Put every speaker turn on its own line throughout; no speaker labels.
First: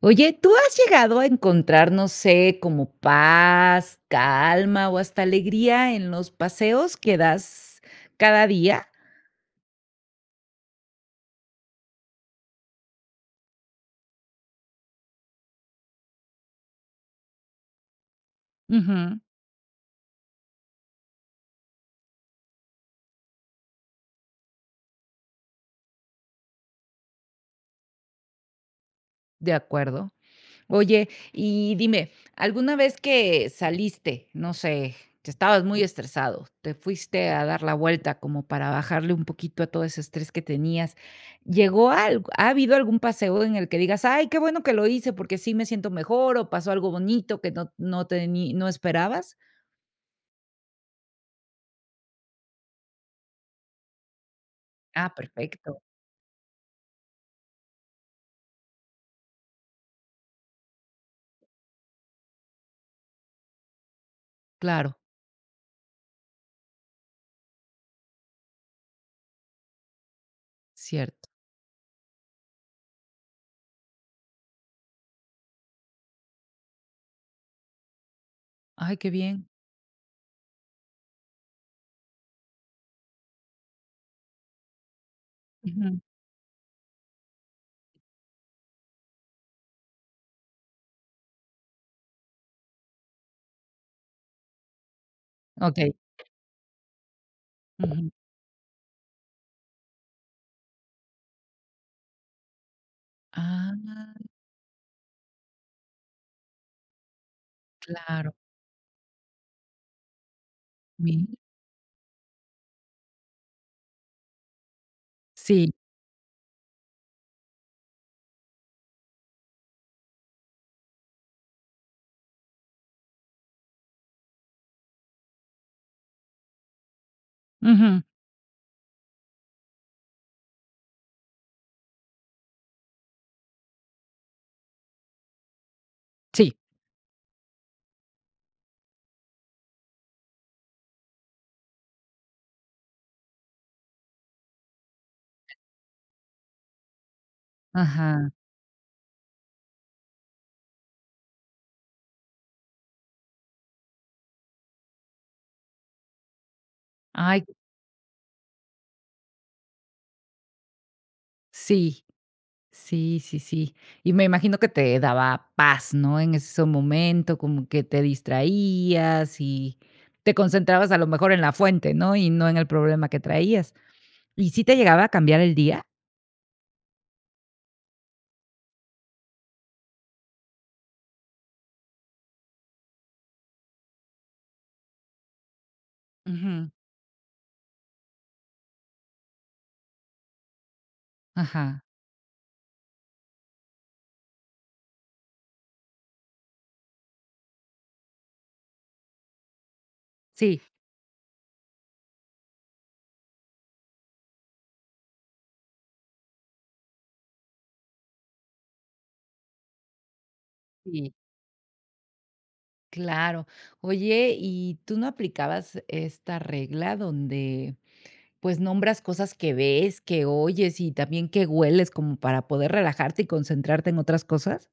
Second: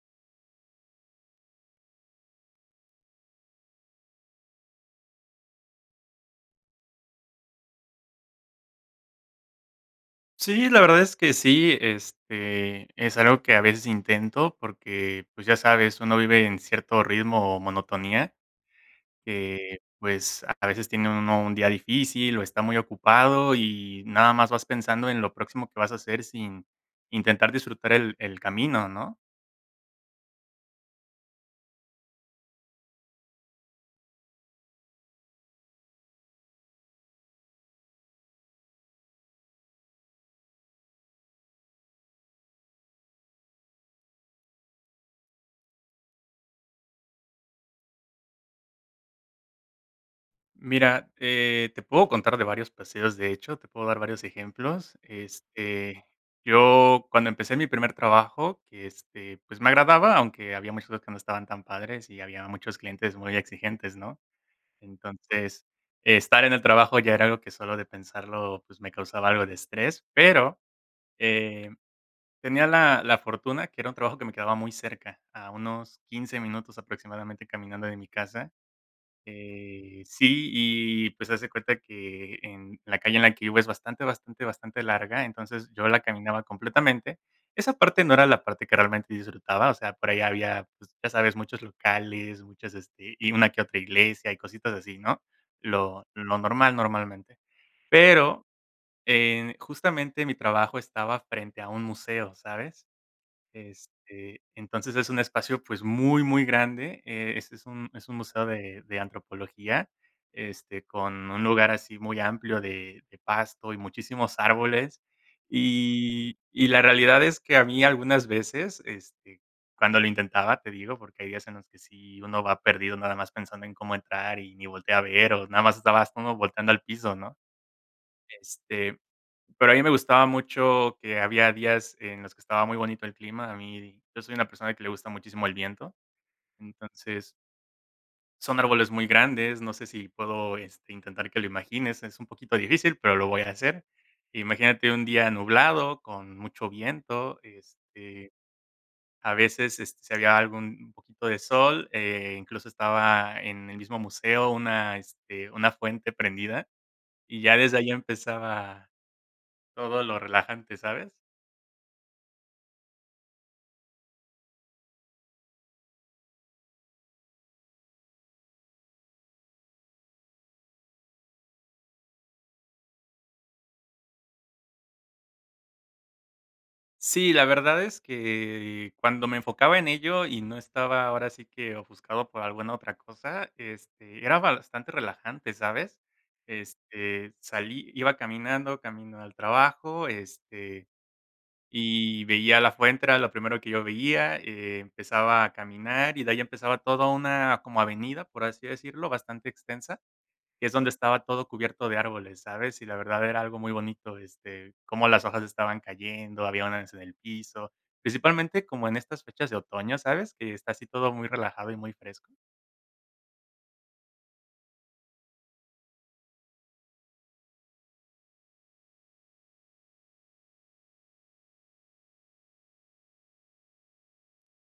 Oye, ¿tú has llegado a encontrar, no sé, como paz, calma o hasta alegría en los paseos que das cada día?
Sí, la verdad es que sí, es algo que a veces intento porque, pues, ya sabes, uno vive en cierto ritmo o monotonía
Ujú,
que, pues, a veces tiene uno un día difícil o está muy ocupado y nada más vas pensando en lo próximo que vas a hacer sin intentar disfrutar el camino, ¿no?
de acuerdo. Oye, y dime, ¿alguna vez que saliste, no sé, que estabas muy estresado, te fuiste a dar la vuelta como para bajarle un poquito a todo ese estrés que tenías? ¿Llegó algo, ha habido algún paseo en el que digas, ay, qué bueno que lo hice porque sí me siento mejor o pasó algo bonito que no esperabas?
Mira, te puedo contar de varios paseos, de hecho, te puedo dar varios ejemplos.
Ah, perfecto.
Yo cuando empecé mi primer trabajo, que pues me agradaba, aunque había muchos que no estaban tan padres y había muchos clientes muy exigentes, ¿no?
Claro,
Entonces, estar en el trabajo ya era algo que solo de pensarlo, pues me causaba algo de estrés, pero
cierto.
eh, tenía la fortuna que era un trabajo que me quedaba muy cerca, a unos 15 minutos aproximadamente caminando de mi casa.
Ay, qué bien.
Sí, y pues hace cuenta que en la calle en la que vivo es bastante, bastante, bastante larga, entonces yo
Ujú.
la caminaba completamente. Esa parte no era la parte que realmente disfrutaba, o sea, por ahí había, pues, ya sabes, muchos locales, y una que otra iglesia y cositas así, ¿no?
Okey.
Lo normal normalmente.
Ujú.
Pero justamente mi trabajo estaba frente a un museo, ¿sabes?
Ah,
Entonces es un espacio, pues, muy, muy grande, es un
claro.
museo de antropología,
Mira.
con un lugar así muy amplio de pasto y muchísimos árboles.
Sí.
Y la realidad es que a mí algunas veces, cuando lo intentaba, te digo, porque hay días en los que sí uno va perdido nada más pensando en cómo entrar y ni voltea a ver, o nada más estabas uno volteando al piso, ¿no?
Ujú.
Este pero a mí me gustaba mucho que había días en los que estaba muy bonito el clima. A mí yo soy una persona que le gusta muchísimo el viento,
Sí.
entonces, son árboles muy grandes, no sé si puedo, intentar que lo imagines, es un poquito difícil, pero lo voy a hacer. Imagínate un día nublado con mucho viento,
Ajá.
a veces, si había algún un poquito de sol, incluso estaba en el mismo museo una fuente prendida, y
Ay,
ya desde ahí empezaba todo lo relajante, ¿sabes?
sí. Sí, sí, sí. Y me imagino que te daba paz, ¿no? En ese momento, como que te distraías y te concentrabas a lo mejor en la fuente, ¿no? Y no en el problema que traías. ¿Y sí te llegaba a cambiar el día?
Sí, la verdad es que cuando me enfocaba en ello y no estaba ahora sí que ofuscado por alguna otra cosa, era bastante relajante, ¿sabes?
Ujú.
Salí, iba caminando, camino al trabajo,
Ajá.
y veía la fuente, era lo primero que yo veía, empezaba a caminar y de ahí empezaba toda una como avenida, por así decirlo, bastante extensa
Sí.
que es donde estaba todo cubierto de árboles, ¿sabes? Y la verdad era algo muy bonito, cómo las hojas estaban cayendo, había unas en el piso, principalmente como en estas fechas de otoño, ¿sabes? Que está así todo
Sí.
muy relajado y muy fresco.
Claro. Oye, ¿y tú no aplicabas esta regla donde, pues, nombras cosas que ves, que oyes y también que hueles como para poder relajarte y concentrarte en otras cosas?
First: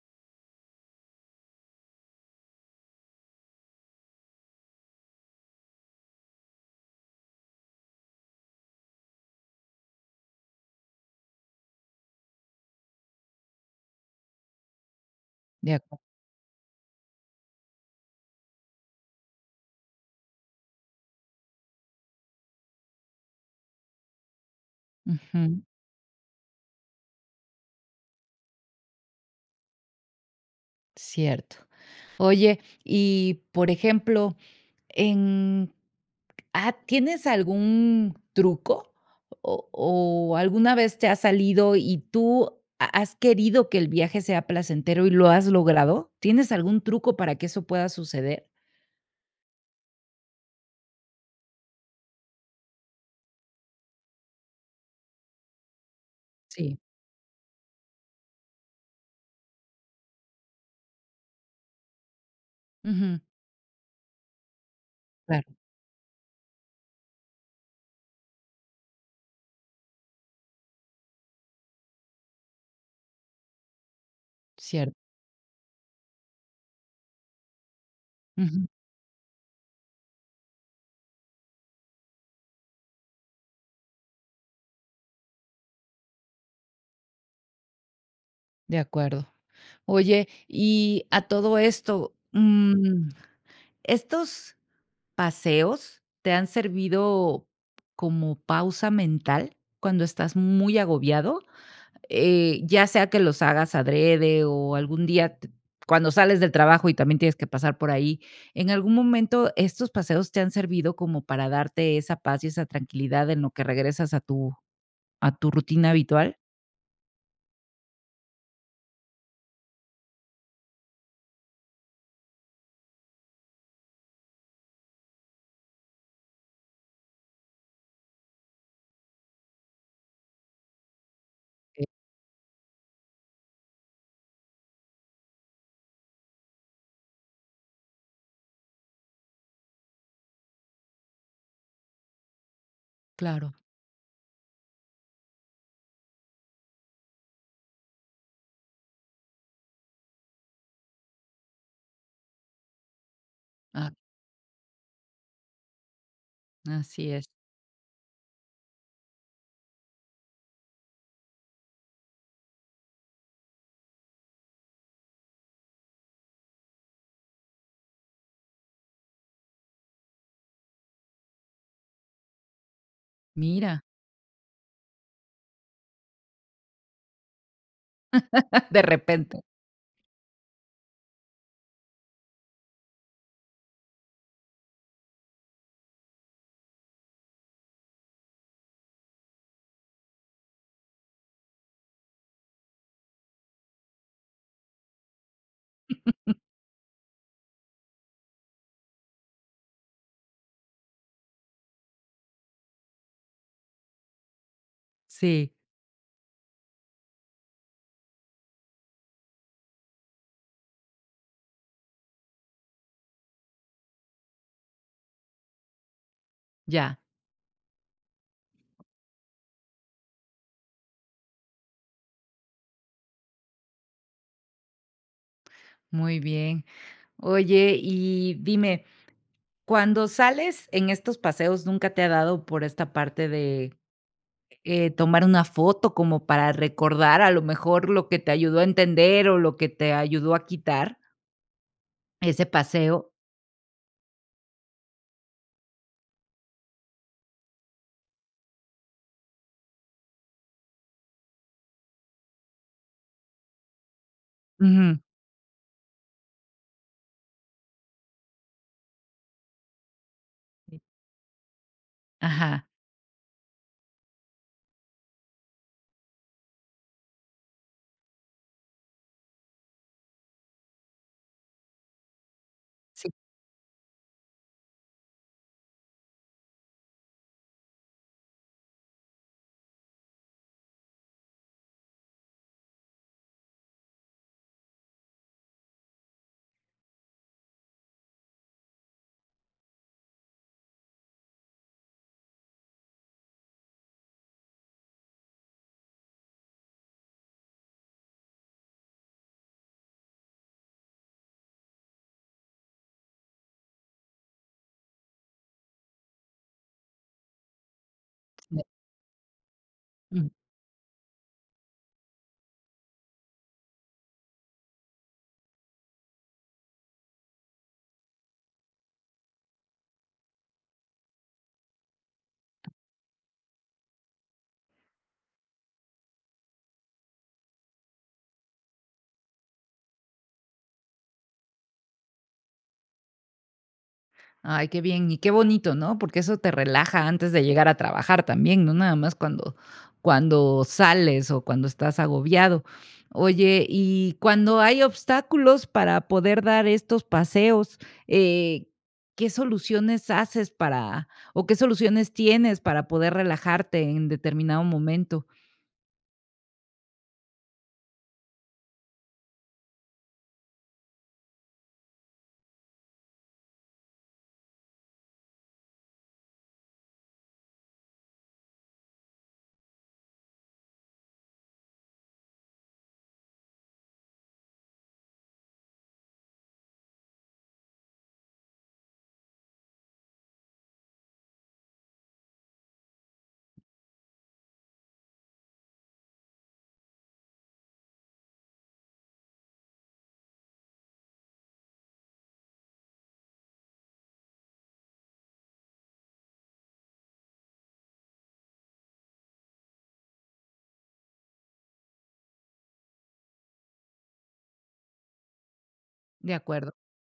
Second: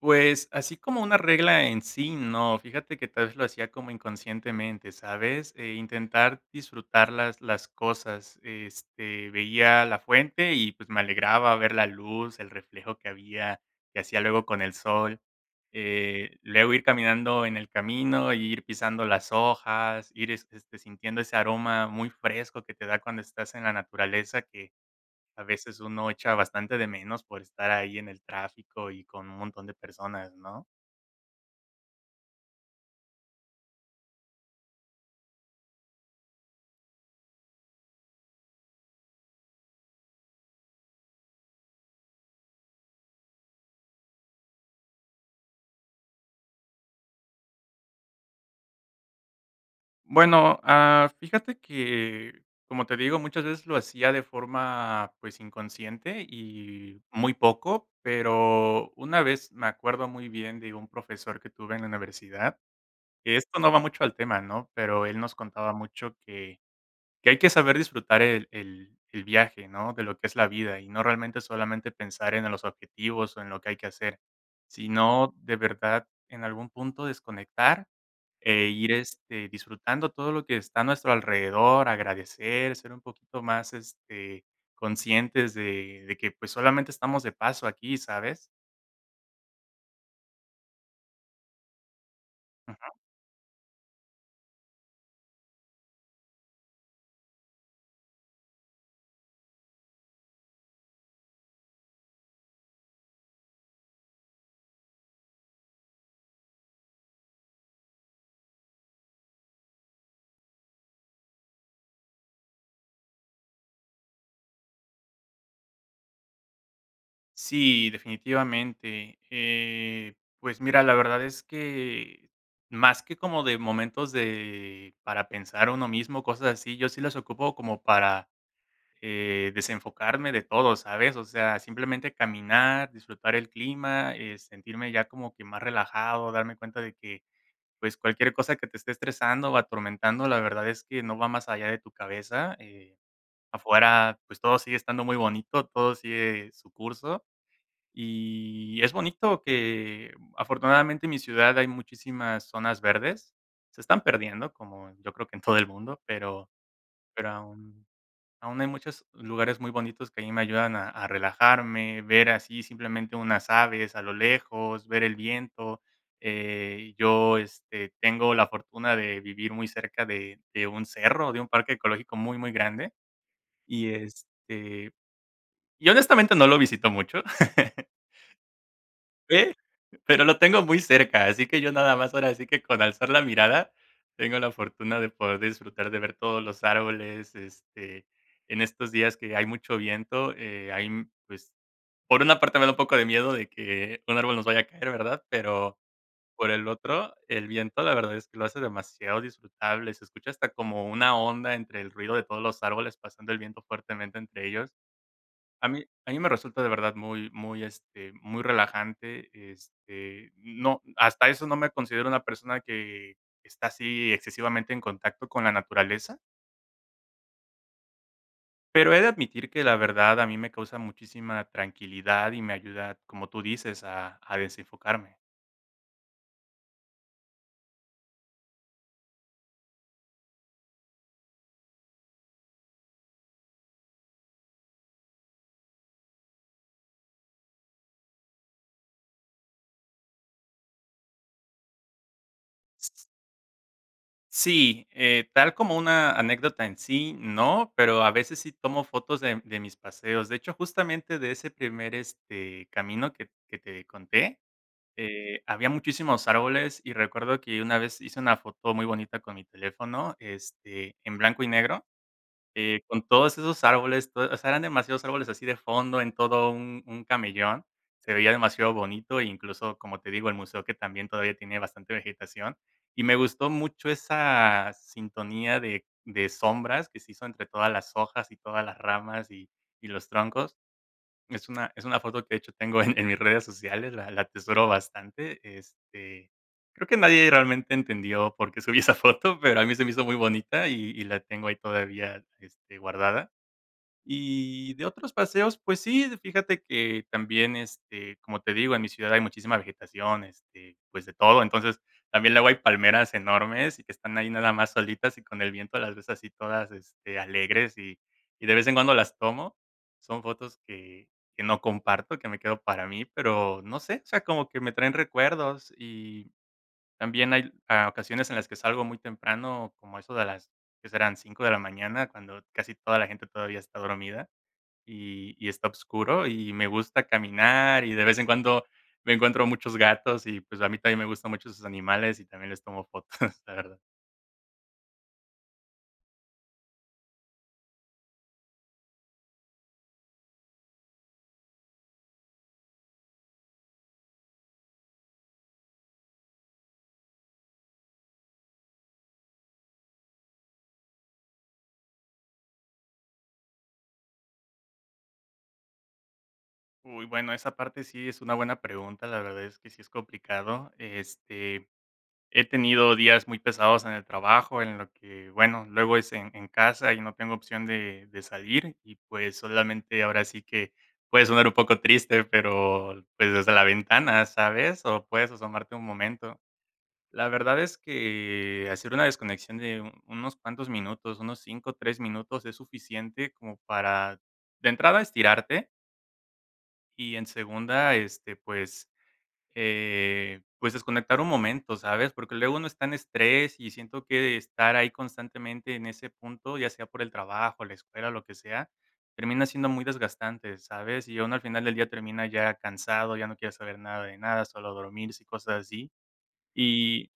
Pues, así como una regla en sí, no. Fíjate que tal vez lo hacía como inconscientemente, ¿sabes? Intentar disfrutar las cosas. Veía la fuente y, pues, me alegraba ver la luz, el reflejo que había, que hacía luego con el sol.
De acuerdo.
Luego ir caminando en el camino, y ir pisando las hojas, ir, sintiendo ese aroma muy fresco que te da cuando estás en la naturaleza que a
Ujú,
veces uno echa bastante de menos por estar ahí en el tráfico y con un montón de personas, ¿no?
cierto. Oye, y por ejemplo. En ¿tienes algún truco o alguna vez te ha salido y tú ha has querido que el viaje sea placentero y lo has logrado? ¿Tienes algún truco para que eso pueda suceder?
Bueno, fíjate que, como te digo, muchas veces lo hacía de forma, pues, inconsciente
Sí.
y muy poco, pero una vez me acuerdo muy bien de un profesor que tuve en la universidad,
Ujú.
que esto no va mucho al tema, ¿no? Pero él nos
Claro,
contaba mucho que hay que saber disfrutar el viaje, ¿no? De lo que es la vida, y no realmente solamente pensar en los objetivos, o en lo que hay que hacer,
cierto.
sino de verdad, en algún punto desconectar,
Ujú.
e ir, disfrutando todo lo que está a nuestro alrededor, agradecer, ser un poquito más, conscientes de que, pues, solamente estamos de paso aquí, ¿sabes?
De acuerdo. Oye, y a todo esto, ¿estos paseos te han servido como pausa mental cuando estás muy agobiado? Ya sea que los hagas adrede o algún día t cuando sales del trabajo y también tienes que pasar por ahí, ¿en algún momento estos paseos te han servido como para darte esa paz y esa tranquilidad en lo que regresas a tu rutina habitual?
Sí, definitivamente. Pues mira, la verdad es que más que como de momentos de para pensar uno mismo, cosas así, yo sí las ocupo como para desenfocarme de todo, ¿sabes? O sea,
Eh,
simplemente caminar, disfrutar el clima, sentirme ya como que más relajado, darme cuenta de que pues cualquier cosa que te esté estresando o atormentando, la verdad es que no va más allá de tu cabeza.
claro,
Afuera, pues todo sigue estando muy bonito, todo sigue su curso y es bonito que afortunadamente en mi ciudad hay muchísimas zonas verdes. Se
ah,
están perdiendo, como yo creo que en todo el mundo,
así es.
pero aún aún hay muchos lugares muy bonitos que a mí me ayudan a relajarme, ver así simplemente unas aves a lo lejos, ver el viento. Yo, tengo la fortuna de vivir muy cerca de un cerro, de un parque ecológico muy, muy grande
Mira,
y, este, y honestamente no lo visito mucho.
de repente.
Sí, pero lo tengo muy cerca, así que yo nada más ahora sí que con alzar la mirada, tengo la fortuna de poder disfrutar de ver todos los árboles, en estos días que hay mucho viento, hay, pues, por una parte me da un poco de miedo de que un árbol nos vaya a caer, ¿verdad? Pero por el otro, el viento la verdad es que lo hace demasiado disfrutable, se escucha hasta como una onda entre el ruido de todos los árboles pasando el viento fuertemente entre ellos.
Sí,
A mí me resulta de verdad muy muy, muy relajante, no, hasta eso no me considero una persona que está así excesivamente en contacto con la naturaleza,
ya,
pero he de admitir que la verdad a mí me causa muchísima tranquilidad y me ayuda, como tú dices, a desenfocarme.
muy bien. Oye, y dime, cuando sales en estos paseos, ¿nunca te ha dado por esta parte de tomar una foto como para recordar a lo mejor lo que te ayudó a entender o lo que te ayudó a quitar ese paseo?
Sí, tal como una anécdota en sí, no, pero a veces sí tomo fotos de mis paseos. De hecho, justamente de ese primer, camino que te conté.
Ujú.
Había muchísimos árboles y recuerdo que una vez hice una foto muy bonita con mi teléfono, en blanco y negro,
Ajá.
con todos esos árboles, to o sea, eran demasiados árboles así de fondo en todo un camellón, se veía demasiado bonito e incluso, como te digo, el museo que también todavía tiene bastante vegetación, y
Sí.
me gustó mucho esa sintonía de sombras que se hizo entre todas las hojas y todas las ramas y los troncos. Es una foto que, de hecho, tengo en mis redes sociales, la atesoro bastante, creo que nadie realmente entendió por qué subí esa foto, pero a mí se me hizo muy bonita y la tengo ahí todavía, guardada. Y de otros paseos, pues sí, fíjate que también, como te digo, en mi ciudad hay muchísima vegetación, pues de todo. Entonces, también luego hay palmeras enormes y que están ahí nada más solitas y con el viento las ves así todas, alegres y de vez en cuando las tomo. Son fotos que no comparto, que me quedo para mí, pero no sé, o sea, como que me traen recuerdos y también hay ocasiones en las que salgo muy temprano, como eso de las que serán 5 de la mañana, cuando casi toda la gente todavía está dormida y está oscuro, y me gusta caminar, y de vez en cuando me encuentro muchos gatos y, pues, a mí también me gustan mucho esos animales y también les tomo fotos, la verdad.
Ay, qué bien y qué bonito, ¿no? Porque eso te relaja antes de llegar a trabajar también, no nada más cuando cuando sales o cuando estás agobiado. Oye, y cuando hay obstáculos para poder dar estos paseos, eh, ¿qué soluciones haces para o qué soluciones tienes para poder relajarte en determinado momento?
Uy, bueno, esa parte sí es una buena pregunta, la verdad es que sí es complicado. He tenido días muy pesados en el trabajo, en lo que, bueno, luego es en casa y no tengo opción de salir y, pues, solamente ahora sí que puede sonar un poco triste, pero, pues, desde la ventana, ¿sabes? O puedes asomarte un momento. La verdad es que hacer una desconexión de unos cuantos minutos, unos 5, 3 minutos es suficiente como para, de entrada, estirarte y en segunda, pues, pues desconectar un momento, ¿sabes? Porque luego uno está en estrés y siento que estar ahí constantemente en ese punto, ya sea por el trabajo, la escuela, lo que sea, termina siendo muy desgastante, ¿sabes? Y uno al final del día termina ya cansado, ya no quiere saber nada de nada, solo dormirse y cosas
De acuerdo.
así.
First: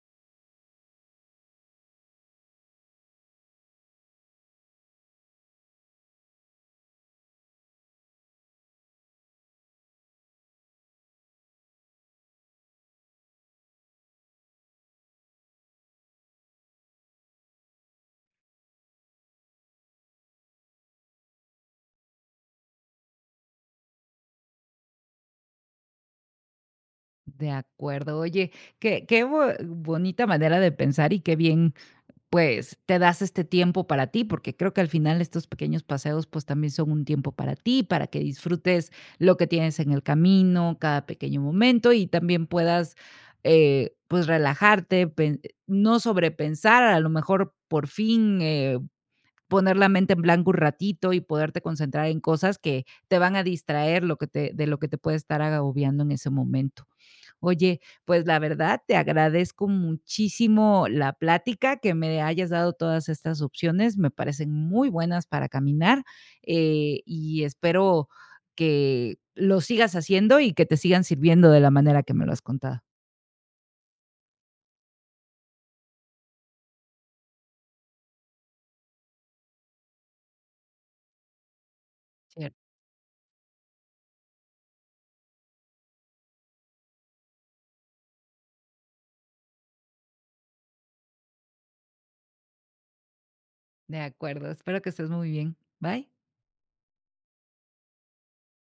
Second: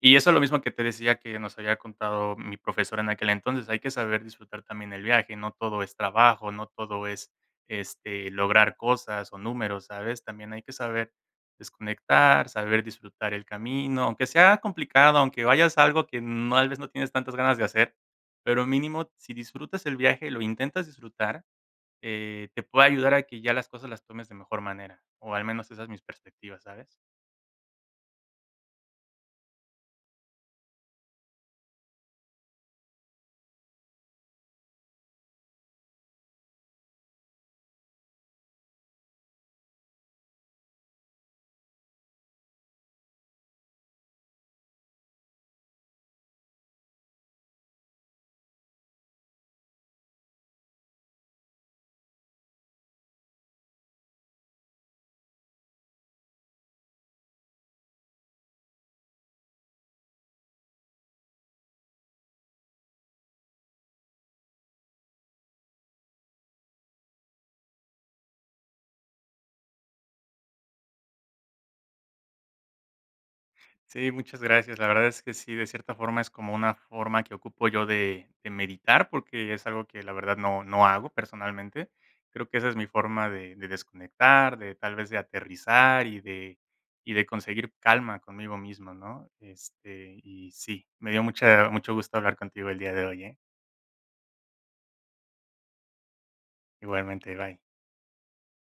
Y eso es lo mismo que te decía que nos había contado mi profesor en aquel entonces, hay que saber disfrutar también el viaje, no todo es trabajo, no todo es, lograr cosas o números, ¿sabes? También hay que saber desconectar, saber disfrutar el camino, aunque sea complicado, aunque vayas a algo que no tal vez no tienes tantas ganas de hacer, pero mínimo si disfrutas el viaje, lo intentas disfrutar, te puede ayudar a que ya las cosas las tomes de mejor manera, o al menos esa es mi perspectiva, ¿sabes?
De acuerdo. Oye, qué qué bo bonita manera de pensar y qué bien, pues te das este tiempo para ti, porque creo que al final estos pequeños paseos pues también son un tiempo para ti, para que disfrutes lo que tienes en el camino, cada pequeño momento y también puedas pues relajarte, pen- no sobrepensar, a lo mejor por fin poner la mente en blanco un ratito y poderte concentrar en cosas que te van a distraer lo que te, de lo que te puede estar agobiando en ese momento. Oye, pues la verdad te agradezco muchísimo la plática, que me hayas dado todas estas opciones, me parecen muy buenas para caminar, y espero que lo sigas haciendo y que te sigan sirviendo de la manera que me lo has contado.
Sí, muchas gracias. La verdad es que sí, de cierta forma es como una forma que ocupo yo de meditar, porque es algo que la verdad no, no hago personalmente. Creo que
Cierto.
esa es mi forma de desconectar, de tal vez de aterrizar y de conseguir calma conmigo mismo, ¿no? Y sí, me dio mucha, mucho gusto hablar contigo el día de hoy, ¿eh?
De acuerdo, espero que estés muy bien. Bye.
Igualmente, bye.